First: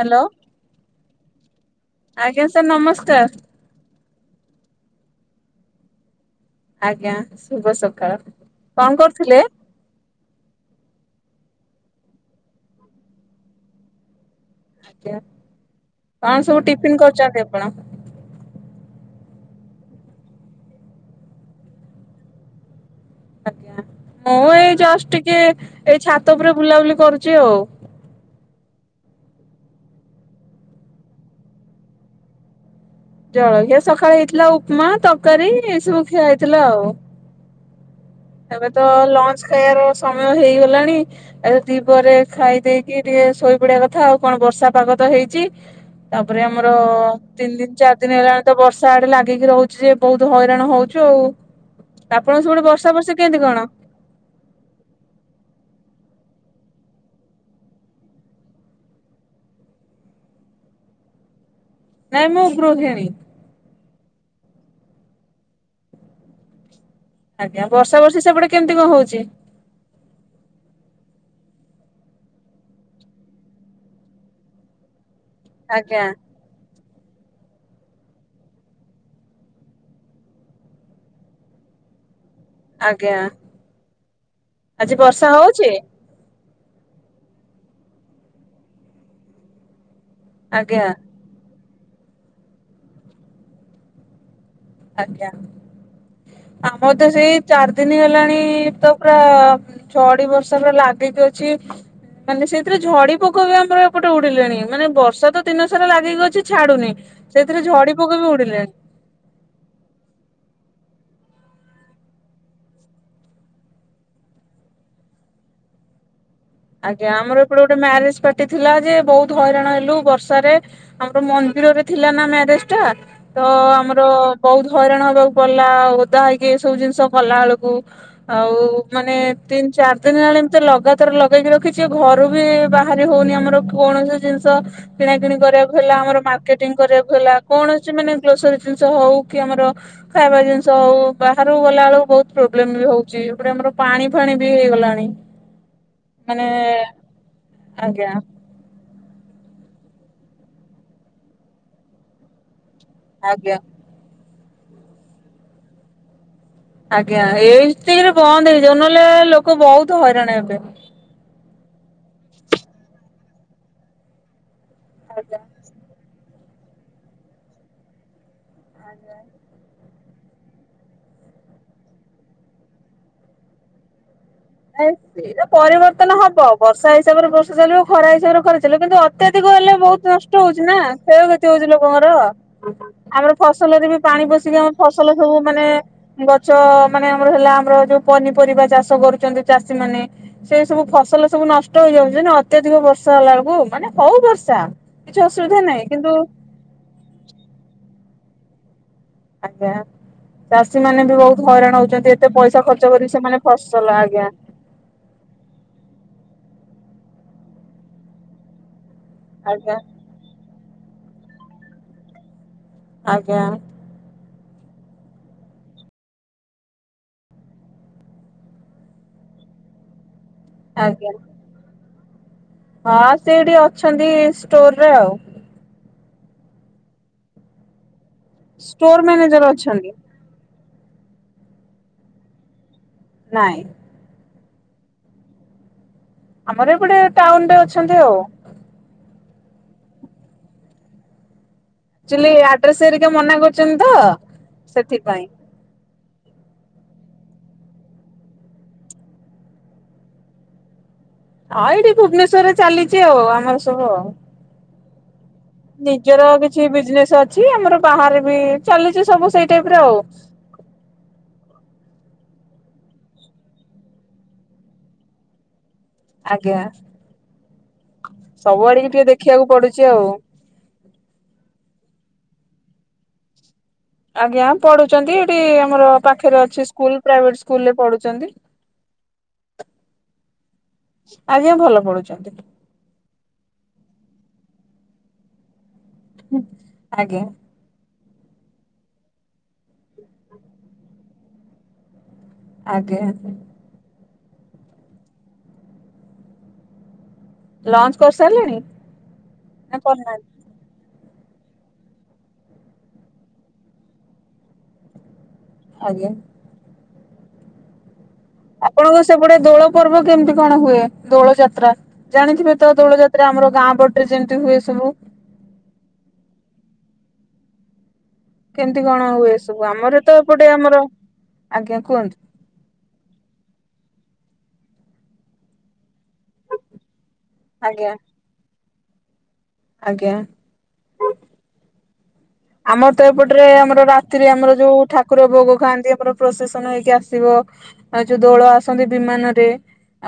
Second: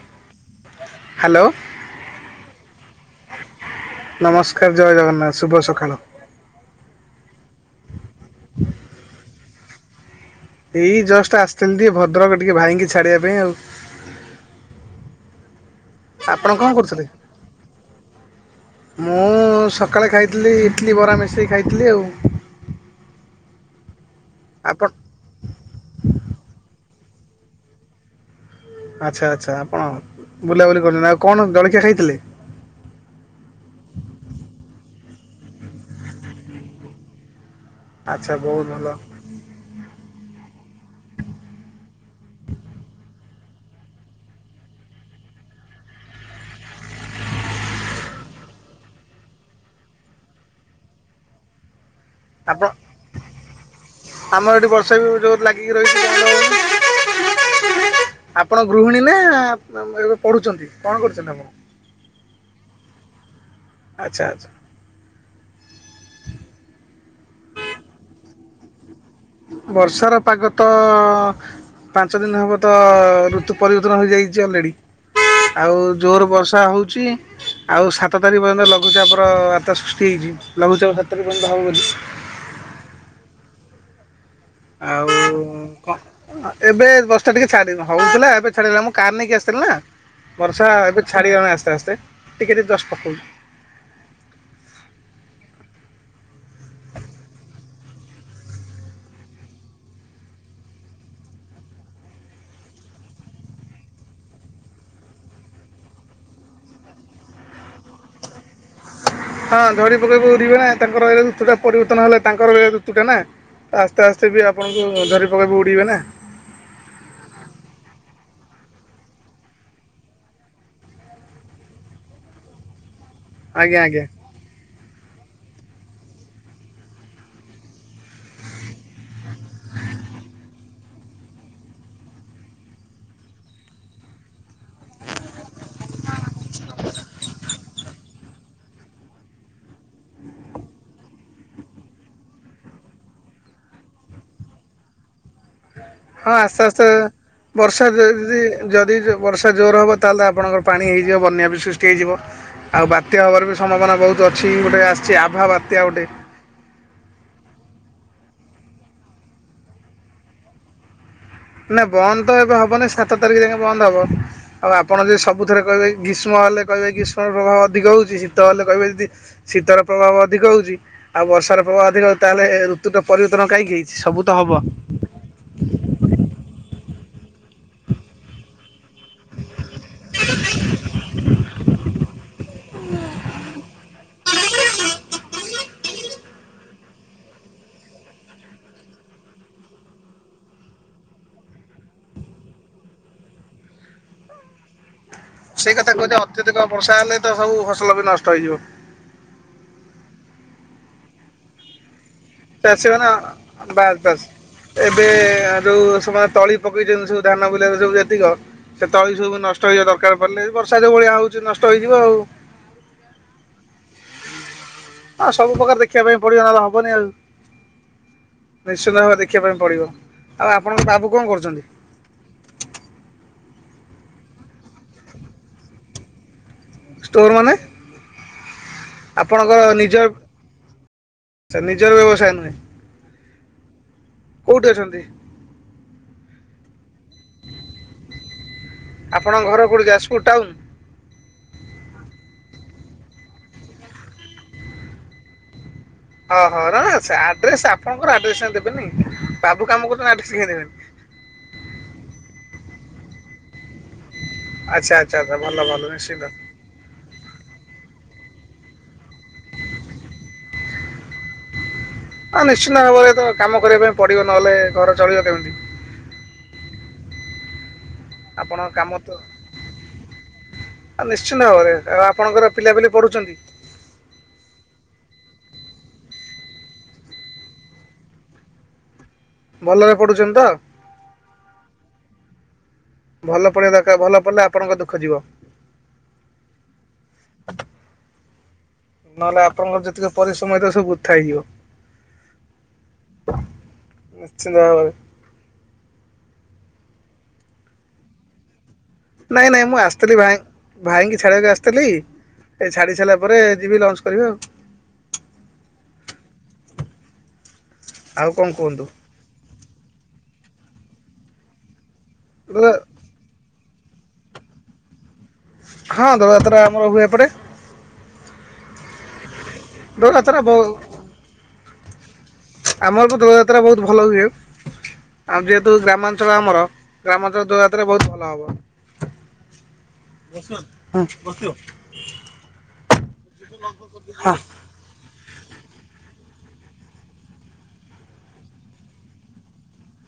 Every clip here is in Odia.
ହ୍ୟାଲୋ। ହ୍ୟାଲୋ। ଆଜ୍ଞା ସାର୍ ନମସ୍କାର। ନମସ୍କାର ଜୟ ଜଗନ୍ନାଥ ଶୁଭ ସକାଳ। ଆଜ୍ଞା ଶୁଭ ସକାଳ କଣ କରୁଥିଲେ? ଏଇ ଜଷ୍ଟ ଆସିଛନ୍ତି ଟିକେ ଭଦ୍ରକ ଟିକେ ଭାଇକି ଛାଡିବା ପାଇଁ ଆଉ। ଆଜ୍ଞା ଆପଣ କଣସବୁ କଣ ଟିଫିନ କରୁଥିଲେ? କରିଚନ୍ତି ଆପଣ? ମୁଁ ସକାଳେ ଖାଇଥିଲି ଇଡ଼ଲି ବରା ମିଶାଇ ଖାଇଥିଲି ଆଉ। ଆଜ୍ଞା ମୁଁ ଏଇ ଆପଣ ଜଷ୍ଟ ଟିକେ ଏଇ ଛାତ ଉପରେ ବୁଲାବୁଲି କରୁଛି ଆଉ। ଆଛା ଆଛା ଆପଣ ବୁଲାବୁଲି କରୁଛନ୍ତି ଆଉ କଣ ଜଳଖିଆ ଖାଇଥିଲେ? ଜଳଖିଆ ସକାଳେ ହେଇଥିଲା ଉପମା ତରକାରୀ ଏ ସବୁ ଖିଆ ହେଇଥିଲା ଆଉ। ଆଚ୍ଛା ବହୁତ ଏବେ ତ ଭଲ ଲଞ୍ଚ ଖାଇବାର ସମୟ ହେଇଗଲାଣି। ଏବେ ଦିପହରେ ଖାଇ ଦେଇକି ଟିକେ ଶୋଇପଡିବା କଥା ଆଉ କଣ ବର୍ଷା ପାଗ ତ ହେଇଛି। ତାପରେ ଆମର ତିନି ଦିନ ଚାରି ଦିନ ହେଲାଣି ତ ବର୍ଷା ଆଡେ ଲାଗିକି ରହୁଛି ଯେ ବହୁତ ହଇରାଣ ହଉଛୁ ଆଉ। ଆପଣ ସେପଟେ ବର୍ଷା ଫର୍ଷା କେମିତି କଣ? ଆମର ଏଠି ବର୍ଷା ବି ଯୋରେ ଲାଗିକି ରହିଛି ବନ୍ଦ ହଉନି। ଆପଣ ଗୃହିଣୀ ନା ଏବେ ପଢୁଛନ୍ତି କଣ କରୁଛନ୍ତି ଆପଣ? ନାଇଁ ମୁଁ ଗୃହିଣୀ। ଆଛା ଆଛା। ଆଜ୍ଞା ବର୍ଷା ଫର୍ଶା ସେପଟେ କେମିତି କଣ ହଉଛି? ବର୍ଷାର ପାଗ ତ ପାଞ୍ଚ ଦିନ ହବ ତ ଋତୁ ପରିବର୍ତ୍ତନ ହେଇଯାଇଛି ଅଲରେଡି ଆଉ ଆଜ୍ଞା ଜୋର ବର୍ଷା ହଉଛି। ଛି ଆଉ ସାତ ତାରିଖ ପର୍ଯ୍ୟନ୍ତ ଲଘୁଚାପର ବାର୍ତ୍ତା ସୃଷ୍ଟି ହେଇଛି। ଲଘୁଚାପ ସାତ ତାରିଖ ପର୍ଯ୍ୟନ୍ତ [unintelligible] ଆଜ୍ଞା। ଆଜି ଆଉ ବର୍ଷା ହଉଛି କଣ। ଏବେ ବର୍ଷା ଟିକେ ଛାଡି ହଉଥିଲା ଏବେ ଛାଡିିଗଲା ମୁଁ କାର ନେଇକି ଆସିଥିଲି ନା ବର୍ଷା ଆଜ୍ଞା ଏବେ। ଛାଡିଗଲା ଆସ୍ତେ ଆସ୍ତେ ଟିକେ ଟିକେ ଜଷ୍ଟ ପକଉଛି ଆଜ୍ଞା ଆମର ତ ସେଇ ଚାରି ଦିନ ହେଲାଣି ତ ପୁରା‌। ଝଡି ବର୍ଷା ପୁରା ଲାଗିକି ଅଛି। ମାନେ ସେଇଥିରେ ଝଡି ପୋକ ବି ଆମର ଏପଟେ ଉଡିଲେଣି ମାନେ ବର୍ଷା ତ ଦିନସାରା ଲାଗିକି ଅଛି ଛାଡୁନି। ସେଇଥିରେ ଝଡି ପୋକ ବି ଉଡିଲେଣି‌। ହଁ ଝଡି ପୋକ ବି ଉଡ଼ି ବେନା ତାଙ୍କର ଏଇ ରୁତୁଟା ପରିବର୍ତ୍ତନ ହେଲା ତାଙ୍କର ରୁତୁଟା ନା।। ଆସ୍ତେ ଆସ୍ତେ ବି ଆପଣଙ୍କୁ ଝୋଡ଼ି ପୋକବି ଉଡିବେନା। ଆଜ୍ଞା ଆମର ଏପଟେ ଗୋଟେ ମ୍ୟାରେଜ ପାର୍ଟି ଥିଲା ଯେ ବହୁତ ହଇରାଣ ହେଲୁ ବର୍ଷାରେ। ଆମର ମନ୍ଦିରରେ ଥିଲା ନା ମ୍ୟାରେଜ ଟା ତ ଆଜ୍ଞା ଆଜ୍ଞା ଆମର। ବହୁତ ହଇରାଣ ହେବାକୁ ପଡିଲା ଓଦା ହେଇକି ସବୁ ଜିନିଷ କଲା ବେଳକୁ। ଆଉ ମାନେ ତିନି ଚାରି ଦିନ ହେଲାଣି ଏମିତି ଲଗାତାର ଲଗା ଦେଇକି ଟିକେ ଘରୁ ବି ବାହାରି ହଉନି ଆମର କୌଣସି ଜିନିଷ କିଣା କିିଣି କରିବାକୁ ହେଲା ଆମର ମାର୍କେଟିଂ କରିବାକୁ ହେଲା କୌଣସି ମାନେ ଗ୍ରୋସରୀ ଜିନିଷ ହଉ କି ଆମର ଖାଇବା ଜିନିଷ ହଉ ବାହାରକୁ ଗଲା ବେଳକୁ ବହୁତ ପ୍ରୋବ୍ଲେମ ବି ହଉଛି ଗଟେ ଆମର ପାଣି ଫାଣି ବି ହେଇଗଲାଣି। ହଁ ଆସ୍ତେ ଆସ୍ତେ ମାନେ ବର୍ଷା ଆଜ୍ଞା ଯଦି ଯଦି। ବର୍ଷା ଜୋର ହେବ ତାହେଲେ ଆପଣଙ୍କର ପାଣି ହେଇଯିବ ବନ୍ୟା ବି ସୃଷ୍ଟି ହେଇଯିବ ଆଉ ବାତ୍ୟା ହେବାର ଆଜ୍ଞା ବି ସମ୍ଭାବନା ବହୁତ‌। ଅଛି ଗୋଟେ ଆସିଛି ଆଭା ବାତ୍ୟା ଗୋଟେ। ଆଜ୍ଞା ଏଇତିକିରେ ବନ୍ଦ ହେଇଯାଉ ନହେଲେ ଲୋକ ବହୁତ ହଇରାଣ ହେବେ। ନାଇ ବନ୍ଦ ତ ଏବେ ହବନି ସାତ ତାରିଖ ଯାକେ ବନ୍ଦ ହବ ଆଉ ଆପଣ ଯଦି ଆଜ୍ଞା ସବୁଥିରେ କହିବେ‌। ଗ୍ରୀଷ୍ମ ହେଲେ କହିବେ ଗ୍ରୀଷ୍ମର ପ୍ରଭାବ ଅଧିକ ହଉଛି ଶୀତ ହେଲେ କହିବେ ଯଦି ଆଜ୍ଞା। ଶୀତର। ପ୍ରଭାବ ଅଧିକ ହଉଛି ଆଉ ବର୍ଷାର ପ୍ରଭାବ ଅଧିକ ହଉଛି ତାହେଲେ ଏ ଋତୁରେ ପରିବର୍ତ୍ତନ କାହିଁକି ହେଇଛି ସବୁ ତ ହବ। ଏଇଟା ପରିବର୍ତ୍ତନ ହବ ବର୍ଷା ହିସାବରେ ବର୍ଷା ଚାଲିବ ଖରା ହିସାବରେ ଖରା। କିନ୍ତୁ ଅତ୍ୟଧିକ ହେଲେ ବହୁତ ନଷ୍ଟ ହଉଛି ନା କ୍ଷୟକ୍ଷତି ହଉଛି ଲୋକଙ୍କର। ଆମର ଫସଲରେ ବି ପାଣି ପଶିକି ଆମ ଫସଲ ସବୁ ମାନେ ଗଛ ମାନେ ଆମର ହେଲା ଆମର ଯୋଉ ପନିପରିବା ଚାଷ କରୁଛନ୍ତି ଚାଷୀ ମାନେ। ସେଇ ସବୁ ଫସଲ ସବୁ ନଷ୍ଟ ହେଇଯାଉଛି ନା ଅତ୍ୟଧିକ ବର୍ଷା ହେଲା ବେଳକୁ ମାନେ ହଉ ବର୍ଷା। କିଛି ଅସୁବିଧା ସେଇ ନାହିଁ କଥା କିନ୍ତୁ କୁହଛ ଅତ୍ୟଧିକ ବର୍ଷା ହେଲେ ତ ସବୁ ଫସଲ ବି ନଷ୍ଟ ହେଇଯିବ। ଆଜ୍ଞା ଚାଷୀ ମାନେ ବି ବହୁତ ହଇରାଣ ହଉଛନ୍ତି। କେତେ ପଇସା ଖର୍ଚ୍ଚ ଚାଷୀମାନେ କରିକି ସେମାନେ ବାସ୍ ଫସଲ ବାସ୍ ଆଜ୍ଞା। ଏବେ ଯୋଉ ସେମାନେ ତଳି ପକେଇଛନ୍ତି ସବୁ ଧାନ ବିଲ ସବୁ ଯେତିକ ସେତେବେଳେ ସବୁ ନଷ୍ଟ ଆଜ୍ଞା ହେଇଯିବା ଦରକାର ପଡେ ବର୍ଷା ଯୋଉ ଭଳିଆ ହଉଛି ନଷ୍ଟ ହେଇଯିବ ଆଉ। ଆଜ୍ଞା। ଆଁ ସବୁ ପ୍ରକାର ଦେଖିବା ପାଇଁ ପଡିବ ନହଲେବନି ଆଉ। ନିଶ୍ଚିନ୍ତ ଭାବେ ଦେଖିବା ପାଇଁ ପଡିବ ଆଉ ଆପଣଙ୍କ ଆଜ୍ଞା ବାବୁ କଣ କରୁଛନ୍ତି? ହଁ ସେଏଠି ଅଛନ୍ତି ଷ୍ଟୋର ରେ ଆଉ। ଷ୍ଟୋର ମାନେ ଷ୍ଟୋର ମ୍ୟାନେଜର ଆପଣଙ୍କ ଅଛନ୍ତି ନିଜ [inaudible] ନିଜର ବ୍ୟବସାୟ ନୁହେଁ? ନାଇଁ। କୋଉଠି ଅଛନ୍ତି? ଆମର ଗୋଟେ ଟାଉନ ରେ ଅଛନ୍ତି ଆଉ। ଆପଣ ଘର କୋଉଠି ଯାଜପୁର ଟାଉନ? ଆକଚୁଳି ଆଡ୍ରେସ ଗୁଡିକ ମନା କରୁଛନ୍ତି ତ ସେଥିପାଇଁ। ହଁ ହୋ ନା ସେ ଆଡ୍ରେସ ଆପଣଙ୍କର ଆଡ୍ରେସ ଟ ଦେବେନି ବାବୁ କାମ କରୁ ଆଡ୍ରେସ କାଇଁ ଦେବେନି। ହଁ ଏଇଠି ଭୁବନେଶ୍ଵରରେ ଚାଲିଛି ଆଉ ଆମର ସବୁ ଆଉ। ଆଚ୍ଛା। ଆଛା ଆଛା ଭଲ। ଭଲ ନିଶ୍ଚିନ୍ତ ନିଜର କିଛି ବିଜନେସ ଅଛି ଆମର ବାହାରେ ବି ଚାଲିଛି ସବୁ ସେଇ ଟାଇପରେ ଆଉ। ଆ ନିଶ୍ଚିନ୍ତ ଭାବରେ ତ କାମ କରିବା ପାଇଁ ପଡିବ ନହେଲେ ଘର ଚଳିବ କେମିତି? ଆଜ୍ଞା ଆପଣ ସବୁଆଡିକି କାମ ଟିକେ ଦେଖିବାକୁ ପଡୁଚି ଆଉ। ଆ ନିଶ୍ଚିନ୍ତ ଭାବରେ କାରଣ ଆପଣଙ୍କର ପିଲାପିଲି ପଢୁଛନ୍ତି? ଆଜ୍ଞା ପଢୁଛନ୍ତି ଏଠି ଆମର ପାଖରେ ଅଛି ସ୍କୁଲ ପ୍ରାଇଭେଟ ସ୍କୁଲରେ ପଢୁଚନ୍ତି। ଭଲରେ ପଢୁଛନ୍ତି ତ? ଆଜ୍ଞା ଭଲ ପଢୁଛନ୍ତି। ଭଲ ପଢିବା ଦରକାର ଭଲ ପଢିଲେ ଆପଣଙ୍କ ଦୁଃଖ ଯିବ? ହୁଁ ଆଜ୍ଞା। ନହେଲେ ଆପଣଙ୍କର ଯେତିକ ପରିଶ୍ରମ ହେଇଥିବ ସବୁ ବୃଥା ହେଇଯିବ। ଆଜ୍ଞା ଆଜ୍ଞା। ନିଶ୍ଚିନ୍ତ ଭାବରେ। ଲଞ୍ଚ କରିସାରିଲେଣି? ନାଇଁ ନାଇଁ ନା ମୁଁ ଆସିଥିଲି କରିନାହାନ୍ତି ଭାଇ ଭାଇଙ୍କି ଛାଡ଼ିବାକୁ ଆସିଥିଲି ଏ ଛାଡ଼ି ସାରିଲା ପରେ ଯିବି ଲଞ୍ଚ କରିବି ଆଉ। ଆଜ୍ଞା। ଆଉ କଁ କୁହନ୍ତୁ? ସେପଡେ ଦୋଳ ପର୍ବ କେମିତି କଣ ହୁଏ? ଦୋଳ ଯାତ୍ରା ଜାଣିଥିବେ ତ ଦୋଳ ଯାତ୍ ରେ ଆମର ଗାଁ ପଟରେ ଯେମିତି ହୁଏ ସବୁ। ହଁ ଦୋଳଯାତ୍ରା ଆମର ହୁଏ ଏପଡେ। କେମିତି କଣ ହୁଏ ଏ ସବୁ ଆମର ତ ଦୋଳଯାତ୍ରା ଏପଟେ ବହୁ ଆମର ଆଜ୍ଞା କୁହନ୍ତୁ। ଆମର ବି ଦୋଳ ଯାତ୍ରା ବହୁତ ଭଲ ହୁଏ ଆ ଯେହେତୁ ଗ୍ରାମାଞ୍ଚଳ ଆମର ଗ୍ରାମାଞ୍ଚଳ ଦୋଳଯାତ୍ରା ଆଜ୍ଞା ବହୁତ ଭଲ ହବ। ଆଜ୍ଞା। [unintelligible] ଆମର ତ ଏପଟରେ ଆମର ରାତିରେ ହଁ। ଆମର ଯୋଉ ଠା କୁର ଭୋଗ ଖାଆନ୍ତି ଆମର ପ୍ରୋଶେସନ ହେଇକି ଆସିବ। ଆଉ ଯୋଉ ଦୋଳ ଆସନ୍ତି ବିମାନରେ।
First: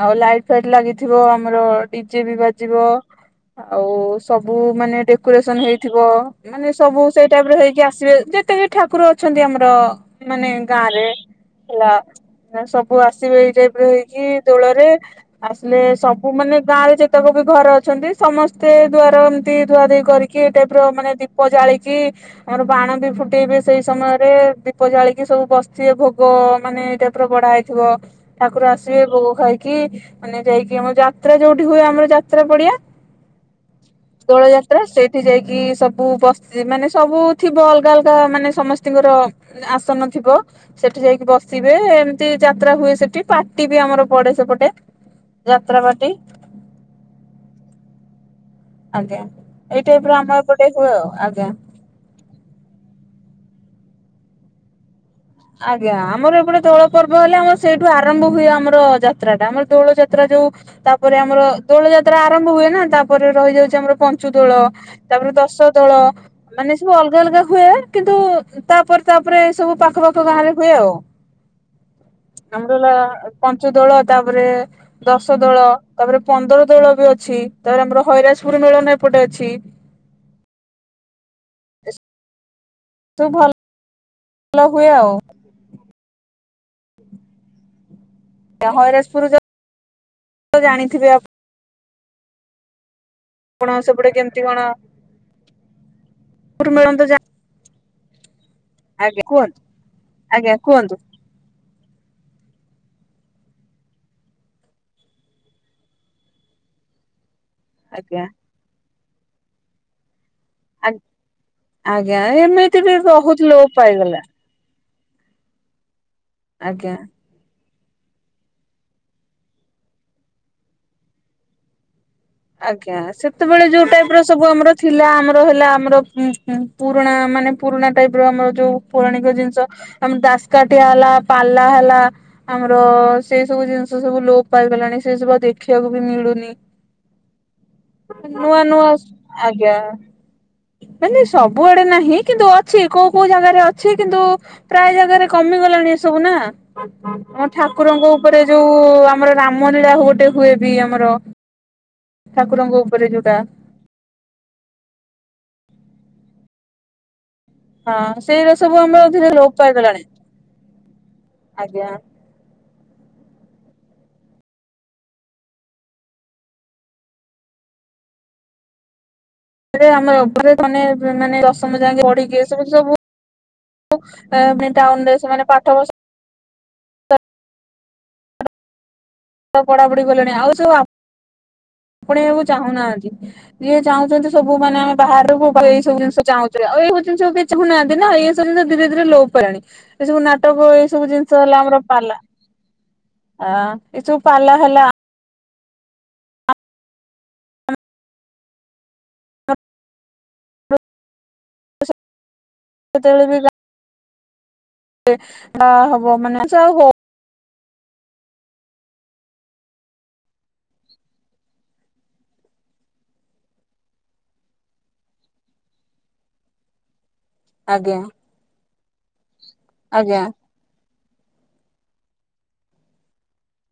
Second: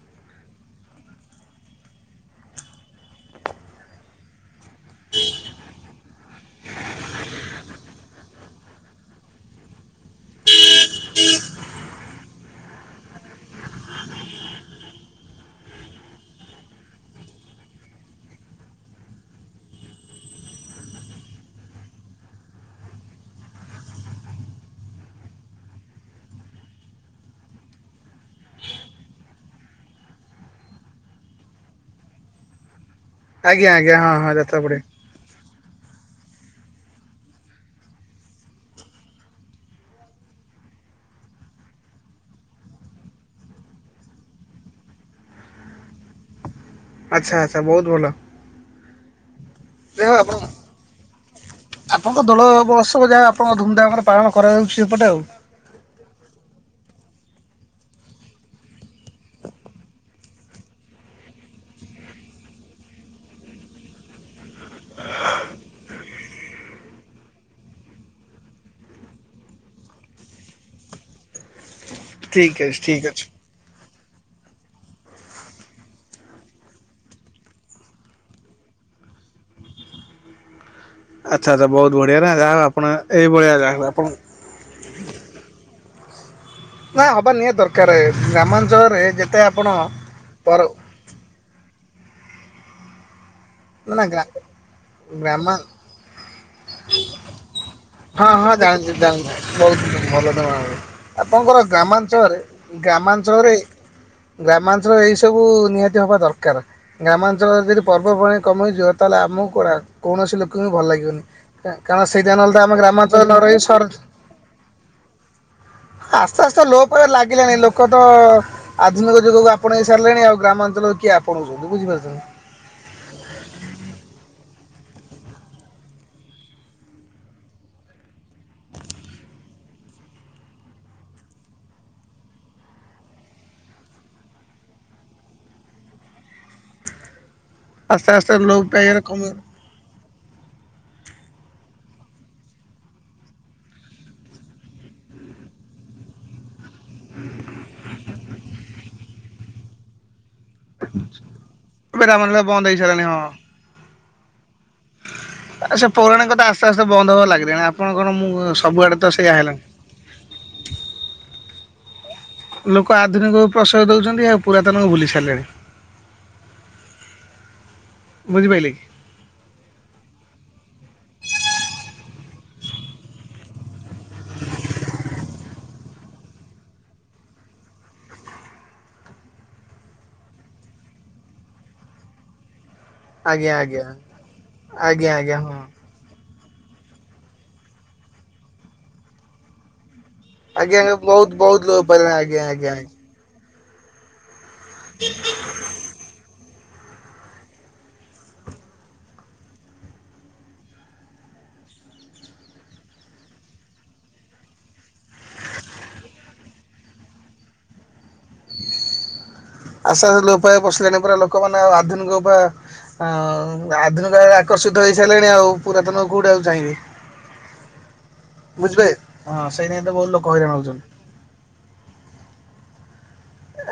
ଆଉ ଲାଇଟ ଫାଇଟ ଲାଗିଥିବ ଆମର ଡିଜେ ବି ବାଜିବ। ଆଉ ସବୁ ମାନେ ଡେକୋରେସନ ହେଇଥିବ ମାନେ ସବୁ ସେଇ ଟାଇପର ହେଇକି ଆସିବେ ଯେତେବି ଠାକୁର ଅଛନ୍ତି ଆମର। ମାନେ ଗାଁରେ ହେଲା। ସ ସବୁ ଆସିବେ ଏଇ ଟାଇପର ହେଇକି ଦୋଳରେ। ଆସିଲେ ସବୁ ମାନେ ଗାଁରେ ଯେତେକ ବି ଘର ଅଛନ୍ତି ସମସ୍ତେ ଦୁଆର ଏମତି ଧୁଆ ଧୁଇ କରି କି ଏ ଟାଇପର ମାନେ ଦୀପ ଜାଳିକି ଆମର ବାଣ ବି ଫୁଟେଇବେ ସେଇ ସମୟରେ ଦୀପ ଜାଳିକି ସବୁ ବସିଥିବେ ଭୋଗ ମାନେ ଏଇ ଟାଇପର ବଢା ହେଇ ଥିବ ଠାକୁର ଆସିବେ ଭୋଗ ଖାଇକି ମାନେ ଯାଇକି ଆମର ଯାତ୍ରା ଯୋଉଠି ହୁଏ ଆମର ଯାତ୍ରା ପଡିଆ ଆଜ୍ଞା ଆଜ୍ଞା ହଁ ହଁ ଦୋଳ ପଡିଆ ଯାତ୍ରା ସେଇଠି ଯାଇକି ସବୁ ବସ୍‌ ସେମାନେ ସବୁ ଥିବ ଅଲଗା ଅଲଗା ମାନେ ସମସ୍ତିଙ୍କର ଆସନ ଥିବ। ସେଠି ଯାଇକି ବସିବେ। ଏମତି ଯାତ୍ରା ହୁଏ ସେଠି ପାର୍ଟି ବି ଆମର ପଡେ ସେପଟେ। ଯାତ୍ରାପାର୍ଟି। ଆଚ୍ଛା ଆଚ୍ଛା ବହୁତ ଭଲ। ଆଜ୍ଞା। ଏଇ ଯାହା ଟାଇପର ହଉ ଆପଣ ଆମ ଏପଟେ ହୁଏ ଆଉ। ଆଜ୍ଞା। ଆପଣଙ୍କ ଦୋଳ ମହୋତ୍ସବ ଯାହା ଆପଣ ଧୁମଧାମରେ ପାଳନ କରାଯାଉଛି ସେପଟେ ଆଉ। ଆଜ୍ଞା। ଆମର ଏପଟେ ଦୋଳ ପର୍ବ ହେଲେ ଆମର ସେଇଠୁ ଆରମ୍ଭ ହୁଏ ଆମର ଯାତ୍ରାଟା ଆମର ଦୋଳ ଯାତ୍ରା ଯୋଉ ତାପରେ ଆମର ଦୋଳ ଯାତ୍ରା ଆରମ୍ଭ ହୁଏ ନା। ତାପରେ ରହିଯାଉଚି ଆମର ପଞ୍ଚୁ ଦୋଳ। ତାପରେ ଦଶ ଦୋଳ। ମାନେ ସବୁ ଅଲଗା ଅଲଗା ହୁଏ। କିନ୍ତୁ ତାପରେ ତାପରେ ସବୁ ପାଖପା ଗାଁ ରେ ହୁଏ ଆଉ। ଠିକ ଆମର ଅଛି ହେଲା ଠିକ ଅଛି ପଞ୍ଚୁଦୋଳ ତାପରେ ଦଶ ଦୋଳ ତାପରେ ପନ୍ଦର ଦୋଳ ବି ଅଛି। ତାପରେ ଆମର ହଇରାଜପୁର ମେଳନ ଏପଟେ ଅଛି। ଆଚ୍ଛା ଆଚ୍ଛା। ବହୁତ ବଢିଆ ନା ଯାହା ହଉ ଆପଣ ସବୁ ଭଲ ଏଇଭଳିଆ ଗାଁ କୁ ଆପଣ ଭଲ ହୁଏ ଆଉ। ନା ହବା ନିହାତି ଦରକାର। ଗ୍ରାମାଞ୍ଚଳରେ ଯେତେ ଆପଣ ପର ତ ଜାଣିଥିବେ ଆପ ଆପଣ ନା ସେପଟେ ଗ୍ରା କେମିତି କଣ ଗ୍ରାମା ମେଳନ ତ ହଁ ହଁ ଜାଣିଚି ଆଜ୍ଞା କୁହନ୍ତୁ। ଜାଣିଚି ବହୁତ ଭଲ ଆଜ୍ଞା କୁହନ୍ତୁ ଆପଣଙ୍କର ଗ୍ରାମାଞ୍ଚଳରେ ଗ୍ରାମାଞ୍ଚଳରେ ଗ୍ରାମାଞ୍ଚଳ ଏଇ ସବୁ ନିହାତି ହବା ଦରକାର। ଗ୍ରାମାଞ୍ଚଳ ଯେହେ ଆଜ୍ଞା ପର୍ବପର୍ବାଣି କମିଯିବ ତାହାଲେ ଆମକୁ କଣ କୌଣସି ଲୋକଙ୍କୁ ବି ଭଲ ଆ ଲାଗିବନି କାରଣ ଆଜ୍ଞା ସେଇଦା ନହେଲେ ତ ଆମ ଏମିତି ବି ଗ୍ରାମାଞ୍ଚଳରେ ନ ବହୁତ ରହି ଲୋପ ସହର। ପାଇଗଲା। [inaudible] ଆସ୍ତେ ଆସ୍ତେ ଲୋ ଆଜ୍ଞା ପୟ ଲାଗିଲାଣି ଲୋକ ତ ଆଧୁନିକ ଯୁଗକୁ ଆପଣ ହେଇ ସାରିଲେଣି। ଆଉ ଗ୍ରାମାଞ୍ଚଳରେ କିଏ ଆପଣଉଛନ୍ତି, ବୁଝିପାରୁଛନ୍ତି? ଆଜ୍ଞା ସେତେବେଳେ ଯୋଉ ଟାଇପର ସବୁ ଆମର ଥିଲା ଆମର ହେଲା ଆମର ଉଁ ଉଁ ପୁରୁଣା ମାନେ ପୁରୁଣା ଟାଇପର ଆମର ଯୋଉ ପୌରାଣିକ ଜିନିଷ ଆମ ଦାସକାଠିଆ ହେଲା ପାଲା ହେଲା ଆମର ସେଇ ସବୁ ଜିନିଷ ସବୁ ଲୋପ ପାଇଗଲାଣି। ସେଇ ସବୁ ଆଉ ଦେଖିବାକୁ ବି ମିଳୁନି। ଆସ୍ତେ ଆସ୍ତେ ନୂଆ ଲୋପ ନୂଆ ପାଇବାରେ କମି ଆଜ୍ଞା। ମାନେ ସବୁଆଡେ ନାହିଁ। କିନ୍ତୁ ଅଛି କୋଉ କୋଉ ଜାଗାରେ ଅଛି, କିନ୍ତୁ ପ୍ରାୟ ଜାଗାରେ କମିଗଲାଣି ଏସବୁ ନା। ଆମ ଠାକୁରଙ୍କ ଉପରେ ଯୋଉ ଆମର ରାମ ଲୀଳା ଗୋଟେ ହୁଏ ବି ଆମର। ରାମ ଲୀଳା ବନ୍ଦ ଠାକୁରଙ୍କ ଉପରେ ହେଇସାଇଲାଣି ହଁ। ଯୋଉଟା ସେ ପୌରାଣିକ କଥା ଆସ୍ତେ ଆସ୍ତେ ବନ୍ଦ ହବାକୁ ଲାଗିଲାଣି ଆ ହଁ ସେଇରା ସବୁ ଆମର ଧୀରେ ଲୋପ ପାଇଗଲାଣି। ଆଜ୍ଞା। ଲୋକ ଆଧୁନିକ ପ୍ରସୟ ଦଉଛନ୍ତି ଆଉ ପୁରାତନ କୁ ଭୁଲି ସାରିଲେଣି। ବୁଝି ପାଇଲେ କି? ମାନେଆମର ମାନେ ଧନିଏମାନେଦସ ଯାଇକି ପଢିକି ଏ ସବୁ ସବୁ। ଏ ମେନ୍ ଟାଉନ୍ ରେ ସେମାନେ ପାଠ ପଢୁସ ଠ ପଢାପଢି କଲେଣି, ଆଉ ସବୁ ଆପ୍ ପଣେଇବାକୁ ଚାହୁଁନାହାଁନ୍ତି। ଆଜ୍ଞା ଯିଏ ଆଜ୍ଞା ଚାହୁଁଛନ୍ତି ସବୁ ମାନେ ଆମେ ଆଜ୍ଞା ବାହାର ଆଜ୍ଞା ହଁ ରହିବୁ, ଏଇ ସବୁ ଜିନିଷ ଚାହୁଁ ଏଇ ହଉ ଜିନିଷ କେହି ଚାହୁଁ ନାହାଁନ୍ତି ନା! ଇଏ ସବୁ ଜିନିଷ ଧୀରେ ଧୀରେ ଲୋପ ପାଇଲାଣି। ଏଇ ସବୁ ନାଟ୍ ଟଵ ଆଜ୍ଞା ଏଇ ଆଜ୍ଞା ସବୁ ବହୁତ ଜିନିଷ ହେଲା ବହୁତ ଆମର ଲୋପ ପାଇଲାଣି ପାଲା ଆଜ୍ଞା ଆଜ୍ଞା ଆଜ୍ଞା। ଆ ଏଇସବୁ ପାଲା ହେଲା ଆ [inaudible] ସେ-ସେତେବେଳେ ବି ଯା ବା ହବ ମାନେ ସେ ଆଉ ହଉ ଆଶା ଲୋପ୍ ପାଇଆକୁ ବସିଲାଣି ପରା, ଲୋକମାନେ ଆଉ ଆଧୁନିକ ଉପାୟ ଆଉ ଆଧୁନିକ ବେଳେ ଆକର୍ଷିତ ହେଇସାରିଲେଣି ଆଉ ପୁରାତନ କୋଉଠି ଆଉ ଚାହିଁବେ। ଆଜ୍ଞା ବୁଝବେ ହଁ ସେଇ ନାଗି ତ ବହୁତ ଆଜ୍ଞା ଲୋକ ହଇରାଣ ହଉଚନ୍ତି।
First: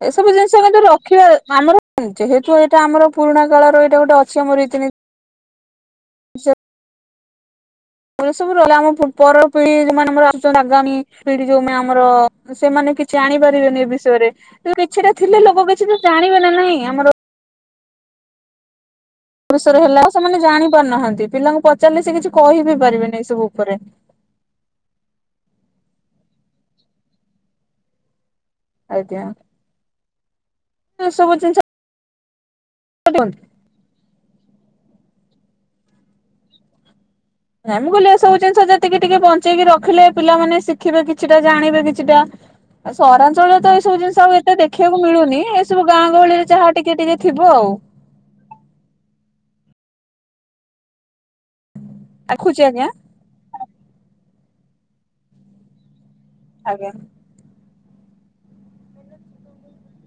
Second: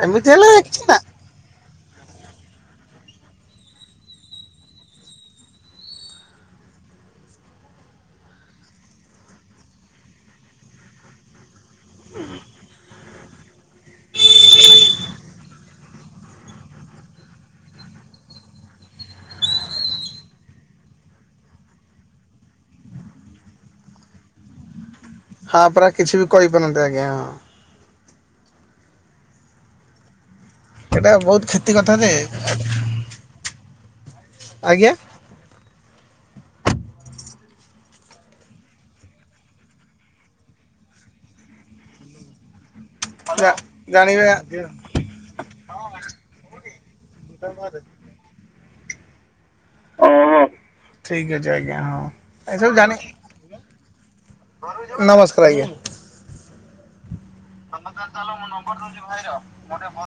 ଏମିତି ଏସବୁ ହେଲେ ଜିନିଷ କିଛି କିନ୍ତୁ ନା ରଖିବେ, ଆମର ଯେହେତୁ ଏଇଟା ଆମର ପୁରୁଣା କାଳର ଏଇଟା ଗୋଟେ ଅଛି, ଆମ ରୀତିନୀତି ବିଷୟ ଏରା ସସବୁ ରହିଲା ଆମ ଉପର ପିଢିମାନେ ଆମର ଆସଚନ୍ତି ଆଗାମୀ ପିଢି ଯୋଉମାନେ ଆମର ଅ ସେମାନେ କିଛି ଜାଣିପାରିବେନି ଏ ବିଷୟରେ କିନ୍ତୁ କିଛିଟା ଥିଲେ ଲୋକ କିଛିଟା ଜାଣିବେ ନା ନାଇଁ ଆମର ବିଷୟରେ ହେଲା ସେମାନେ ଜାଣି ପାରୁ ନାହାଁନ୍ତି। ପିଲାଙ୍କୁ ପଚାରିଲେ ସେ କିଛି କହିିବି ପାରିବେନି ଏସବୁ ଉପରେ? ହଁ, ପରା କିଛି ବି କହିପାରନ୍ତି ଆଜ୍ଞା, ହଁ। ଆଜ୍ଞା। ଏ ହେଟା ସବୁ ବହୁତ ଜିନିଷ କ୍ଷତି କଥା ଯେ। [inaudible] ଆଜ୍ଞା! ନାଇଁ ମୁଁ କହିଲି ଏସବୁ ଜିନିଷ ଯେତିକି ଟିକେ ବଞ୍ଚେଇକି ରଖିଲେ ପିଲାମାନେ ଶିଖିବେ କିଛିଟା ଜାଣିବେ କିଛିଟା। [inaudible] ଆ ଜା ସହରାଞ୍ଚଳରେ ତ ଏଇ ସବୁ ଜିନିଷ ଜାଣିବେ ଆଉ ଏତେ ଦେଖିବାକୁ ମିଳୁନି ଏସବୁ ଗାଁ ଗହଳିରେ ଯାହା ଟିକେ ଟିକେ ଥିବ ଆଉ। [unintelligible] ଠିକ୍ ଅଛି ଆଜ୍ଞା। ହଁ ରଖୁଛି ଏସବୁ ଆଜ୍ଞା ଜାଣି ନମସ୍କାର ଆଜ୍ଞା। ଆଜ୍ଞା। ତମେ ତାହେଲେ ଚାଲ ମୁଁ ନମ୍ବର ଦଉଛି ଭାଇର। ମୋର ଟିକେ